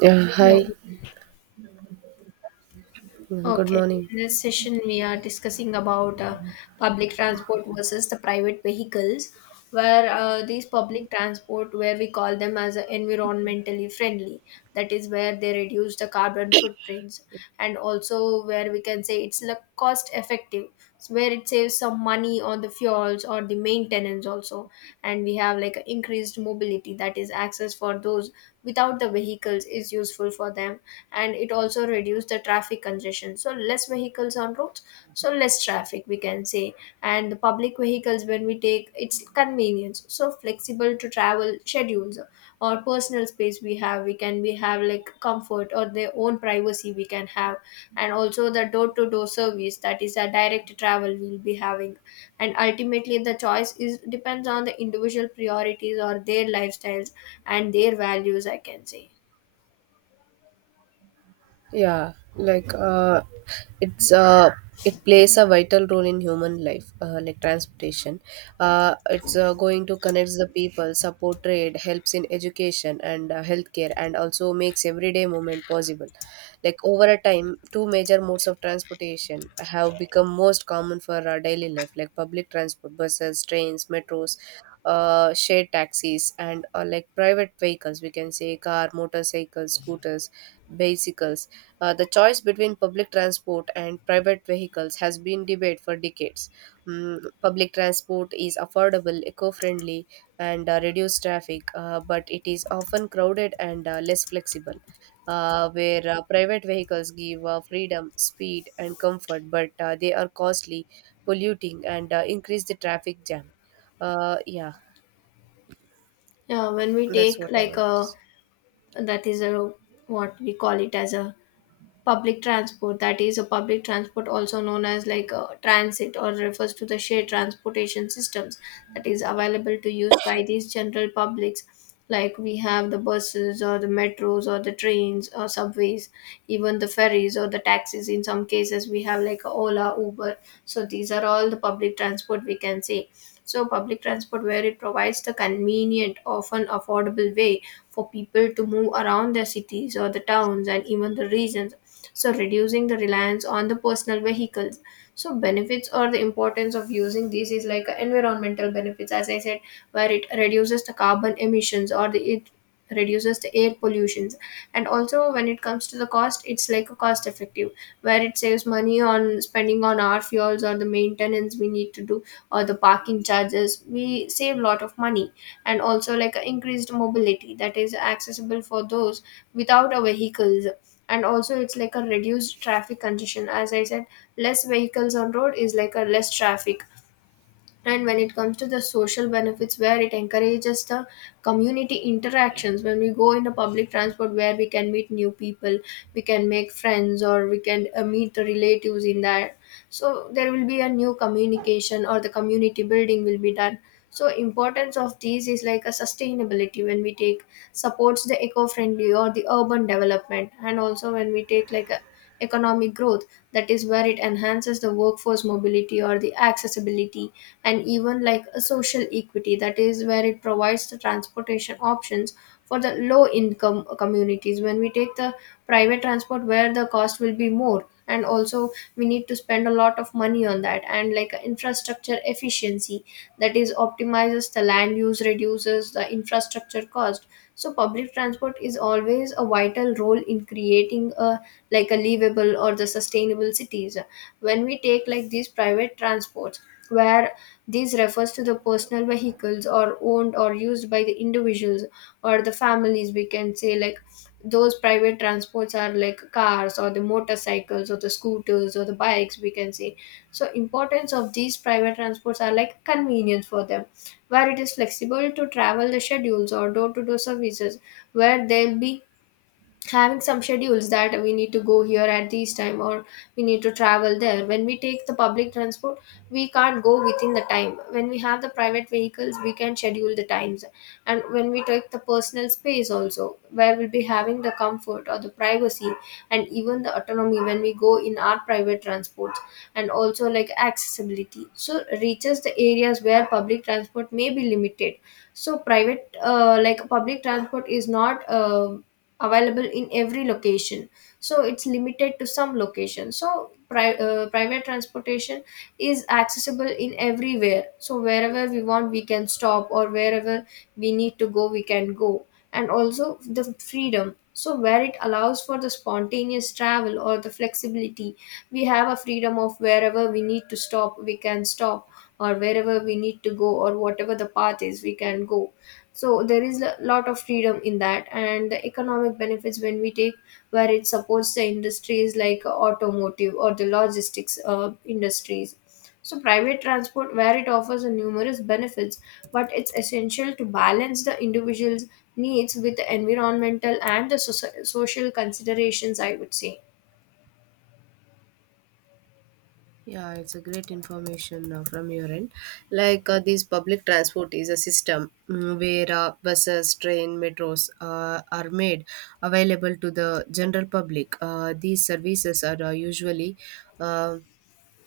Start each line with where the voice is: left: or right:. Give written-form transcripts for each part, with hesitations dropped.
right: Yeah,
left: Hello.
right: hi. Good
left: Okay.
right: morning.
left: In this session, we are discussing about public transport versus the private vehicles, where these public transport, where we call them as environmentally friendly, that is where they reduce the carbon footprints, and also where we can say it's like cost effective, so where it saves some money on the fuels or the maintenance also, and we have like increased mobility, that is access for those without the vehicles is useful for them, and it also reduced the traffic congestion, so less vehicles on roads, so less traffic we can say. And the public vehicles when we take it's convenience, so flexible to travel schedules or personal space we have, we have like comfort or their own privacy we can have, and also the door to door service, that is a direct travel we'll be having. And ultimately the choice is depends on the individual priorities or their lifestyles and their values I can say.
right: Yeah, like uh, it's uh, it plays a vital role in human life, like transportation. It's going to connect the people, support trade, helps in education and healthcare, and also makes everyday movement possible. Like over a time, two major modes of transportation have become most common for our daily life, like public transport, buses, trains, metros. Shared taxis and like private vehicles, we can say car, motorcycles, scooters, bicycles. The choice between public transport and private vehicles has been debated for decades. Mm, public transport is affordable, eco friendly, and reduces traffic, but it is often crowded and less flexible. Where private vehicles give freedom, speed, and comfort, but they are costly, polluting, and increase the traffic jam. Uh, yeah,
left: Yeah, when we
right: that's
left: take
right: what I
left: like
right: want to
left: a,
right: say.
left: that is a what we call it as a public transport, that is a public transport also known as like a transit or refers to the shared transportation systems that is available to use by these general publics. Like we have the buses or the metros or the trains or subways, even the ferries or the taxis. In some cases, we have like a Ola, Uber. So these are all the public transport we can say. So, public transport, where it provides the convenient, often affordable way for people to move around their cities or the towns and even the regions. So, reducing the reliance on the personal vehicles. So, benefits or the importance of using these is like environmental benefits, as I said, where it reduces the carbon emissions or the it reduces the air pollutions. And also when it comes to the cost it's like a cost effective, where it saves money on spending on our fuels or the maintenance we need to do or the parking charges, we save a lot of money. And also like a increased mobility, that is accessible for those without a vehicles. And also it's like a reduced traffic congestion, as I said, less vehicles on road is like a less traffic. And when it comes to the social benefits, where it encourages the community interactions, when we go in a public transport where we can meet new people, we can make friends, or we can meet the relatives in that. So there will be a new communication or the community building will be done. So importance of these is like a sustainability when we take, supports the eco-friendly or the urban development. And also when we take like a economic growth, that is where it enhances the workforce mobility or the accessibility. And even like a social equity, that is where it provides the transportation options for the low income communities. When we take the private transport, where the cost will be more, and also we need to spend a lot of money on that. And like infrastructure efficiency, that is optimizes the land use, reduces the infrastructure cost. So public transport is always a vital role in creating a like a livable or the sustainable cities. When we take like these private transports, where these refers to the personal vehicles or owned or used by the individuals or the families we can say. Like those private transports are like cars or the motorcycles or the scooters or the bikes we can say. So importance of these private transports are like convenience for them, where it is flexible to travel the schedules or door to door services, where they'll be having some schedules that we need to go here at this time, or we need to travel there. When we take the public transport, we can't go within the time. When we have the private vehicles, we can schedule the times. And when we take the personal space also, where we'll be having the comfort or the privacy and even the autonomy when we go in our private transports. And also like accessibility, so reaches the areas where public transport may be limited. So private like public transport is not available in every location, so it's limited to some location. So private transportation is accessible in everywhere, so wherever we want we can stop, or wherever we need to go we can go. And also the freedom, so where it allows for the spontaneous travel or the flexibility, we have a freedom of wherever we need to stop we can stop, or wherever we need to go, or whatever the path is we can go. So there is a lot of freedom in that. And the economic benefits when we take, where it supports the industries like automotive or the logistics industries. So private transport, where it offers a numerous benefits, but it's essential to balance the individual's needs with the environmental and the social considerations I would say.
right: Yeah, it's a great information from your end. This public transport is a system, mm, where buses, train, metros are made available to the general public. These services are usually uh,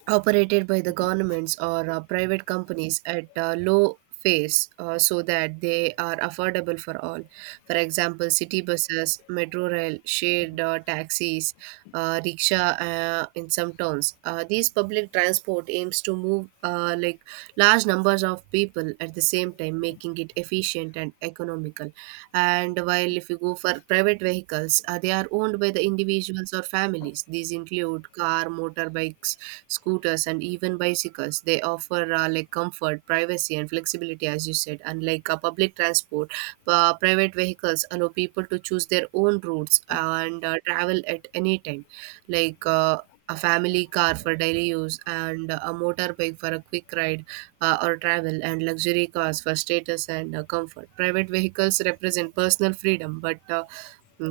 right: operated by the governments or private companies at low fares so that they are affordable for all. For example, city buses, metro rail, shared taxis, rickshaw in some towns. These public transport aims to move like large numbers of people at the same time, making it efficient and economical. And while if you go for private vehicles, they are owned by the individuals or families. These include car, motorbikes, scooters, and even bicycles. They offer like comfort, privacy, and flexibility, as you said. Unlike public transport, private vehicles allow people to choose their own routes and travel at any time, like uh, a family car for daily use and a motorbike for a quick ride or travel, and luxury cars for status and comfort. Private vehicles represent personal freedom, but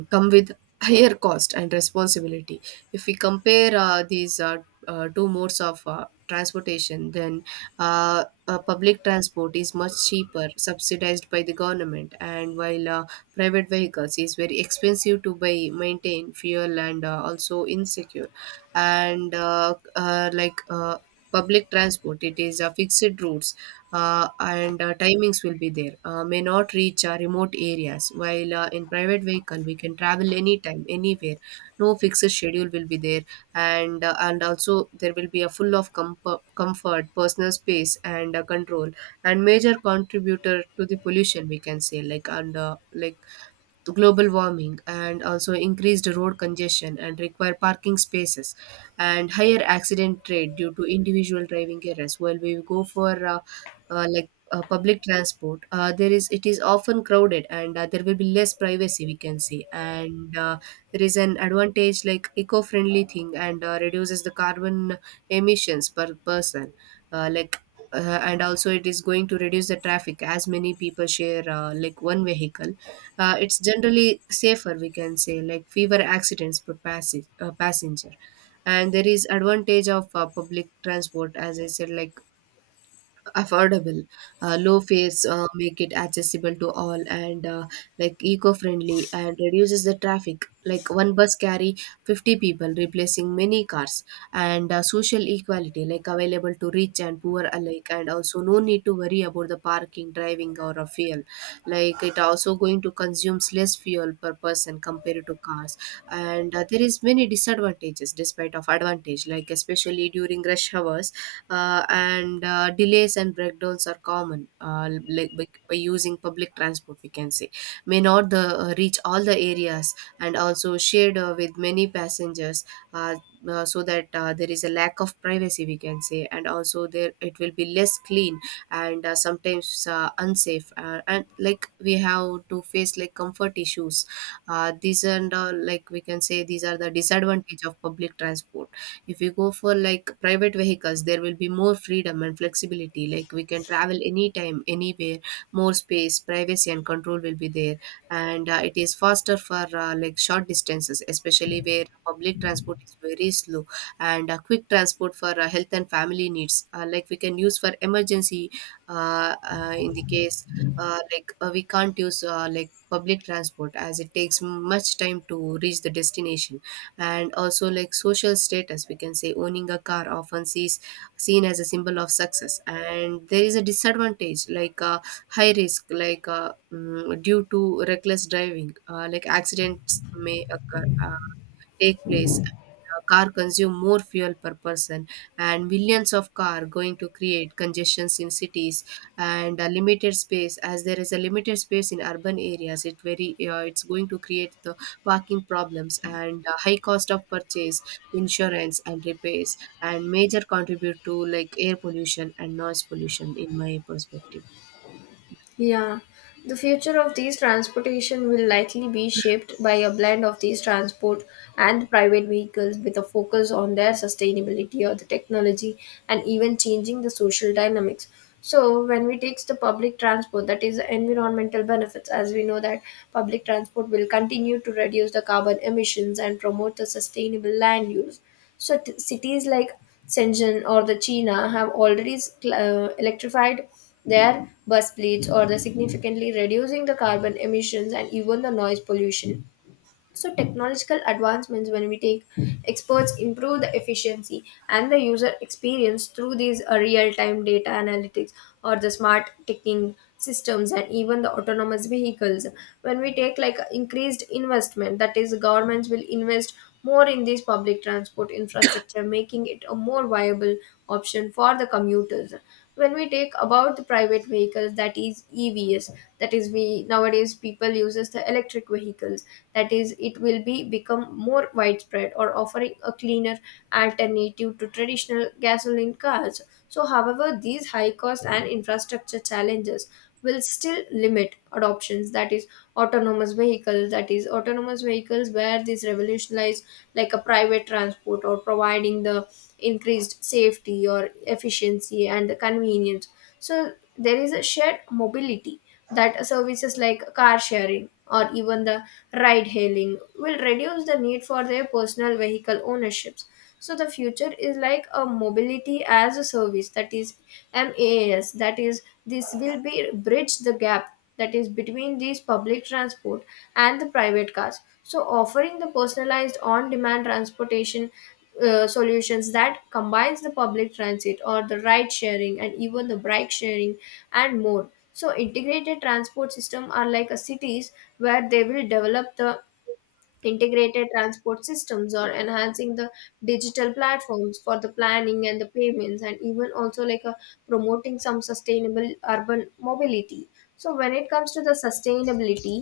right: come with higher cost and responsibility. If we compare these two modes of transportation, then public transport is much cheaper, subsidized by the government, and while private vehicles is very expensive to buy, maintain, fuel, and also insecure, and public transport, it is fixed routes and timings will be there, may not reach remote areas, while in private vehicle we can travel anytime, anywhere, no fixed schedule will be there. And also there will be a full of comfort, comfort, personal space, and control, and major contributor to the pollution, we can say, like, and like global warming, and also increased road congestion and require parking spaces, and higher accident rate due to individual driving errors. While we go for public transport, there is, it is often crowded, and there will be less privacy, we can say. And there is an advantage, like eco-friendly thing, and reduces the carbon emissions per person. Uh, like uh, and also it is going to reduce the traffic, as many people share like one vehicle. It's generally safer, we can say, like fewer accidents per passenger. And there is advantage of public transport, as I said, like affordable, low fares make it accessible to all, and like eco-friendly and reduces the traffic, like one bus carry 50 people replacing many cars. And social equality, like available to rich and poor alike, and also no need to worry about the parking, driving, or a fuel, like it also going to consumes less fuel per person compared to cars. And there is many disadvantages despite of advantage, like especially during rush hours, and delays and breakdowns are common, like by using public transport, we can say, may not reach all the areas, and also shared with many passengers, uh, so that there is a lack of privacy, we can say, and also there it will be less clean, and sometimes unsafe, and like we have to face like comfort issues, these, and like, we can say these are the disadvantage of public transport. If we go for like private vehicles, there will be more freedom and flexibility, like we can travel anytime, anywhere, more space, privacy, and control will be there. And it is faster for like short distances, especially where public transport is very slow, and quick transport for health and family needs, like we can use for emergency in the case. We can't use like public transport as it takes much time to reach the destination. And also like social status, we can say, owning a car often sees seen as a symbol of success. And there is a disadvantage, like high risk, like due to reckless driving, like accidents may occur, take place. A car consume more fuel per person, and millions of car going to create congestions in cities and a limited space. As there is a limited space in urban areas, it's going to create the parking problems, and high cost of purchase, insurance, and repairs, and major contribute to like air pollution and noise pollution, in my perspective.
left: Yeah, the future of these transportation will likely be shaped by a blend of these transport and private vehicles with a focus on their sustainability or the technology and even changing the social dynamics. So when we take the public transport, that is the environmental benefits, as we know that public transport will continue to reduce the carbon emissions and promote the sustainable land use. Shut cities like Shenzhen or the China have already electrified their bus fleets or the significantly reducing the carbon emissions and even the noise pollution. So technological advancements when we take, experts improve the efficiency and the user experience through these real-time data analytics or the smart ticking systems and even the autonomous vehicles. When we take like increased investment, that is governments will invest more in this public transport infrastructure, making it a more viable option for the commuters. When we take about the private vehicles, that is EVs, that is we nowadays people uses the electric vehicles. That is, it will be become more widespread or offering a cleaner alternative to traditional gasoline cars. So, however, these high costs and infrastructure challenges will still limit adoptions. That is autonomous vehicles, where these revolutionize like a private transport or providing the increased safety or efficiency and convenience. So there is a shared mobility, that services like car sharing or even the ride hailing will reduce the need for their personal vehicle ownerships. So the future is like a mobility as a service, that is maas, that is this will be bridge the gap, that is between these public transport and the private cars. So offering the personalized on demand transportation solutions that combines the public transit or the ride sharing and even the bike sharing and more. So integrated transport system are like a cities where they will develop the integrated transport systems or enhancing the digital platforms for the planning and the payments, and even also like a promoting some sustainable urban mobility. So when it comes to the sustainability,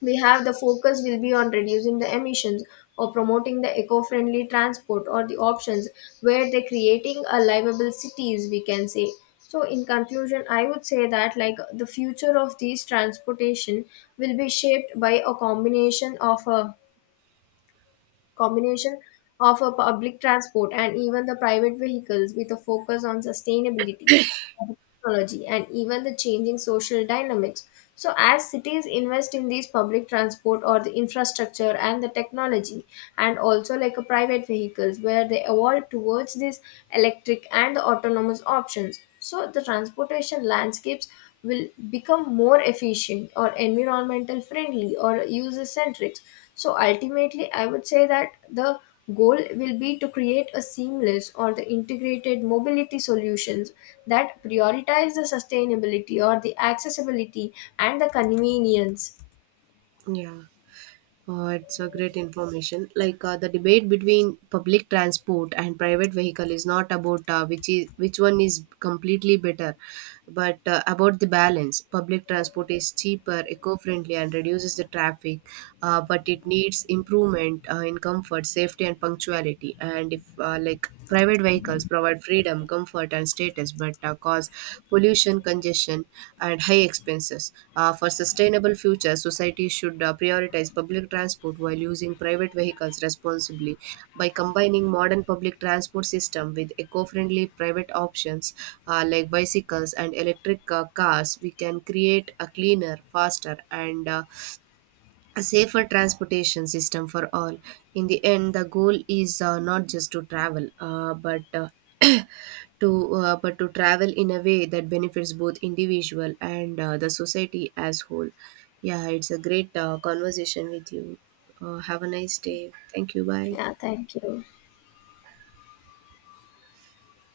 left: we have the focus will be on reducing the emissions or promoting the eco-friendly transport or the options, where they're creating a livable cities we can say. So in conclusion I would say that like the future of these transportation will be shaped by a combination of a public transport and even the private vehicles with a focus on sustainability, technology, and even the changing social dynamics. So, as cities invest in these public transport or the infrastructure and the technology, and also like a private vehicles where they evolve towards these electric and the autonomous options. So, the transportation landscapes will become more efficient or environmental friendly or user centric. So ultimately, I would say that the goal will be to create a seamless or the integrated mobility solutions that prioritize the sustainability or the accessibility and the convenience.
right: Yeah. Oh, it's a great information. The debate between public transport and private vehicle is not about which one is completely better, but about the balance. Public transport is cheaper, eco-friendly, and reduces the traffic, but it needs improvement in comfort, safety, and punctuality. And if private vehicles provide freedom, comfort, and status, but cause pollution, congestion, and high expenses. For sustainable future, society should prioritize public transport while using private vehicles responsibly. By combining modern public transport system with eco-friendly private options, like bicycles and electric cars, we can create a cleaner, faster, and a safer transportation system for all. In the end, the goal is not just to travel, but to travel in a way that benefits both individual and the society as whole. Yeah, it's a great conversation with you. Have a nice day. Thank you. Bye.
left: Yeah, thank you.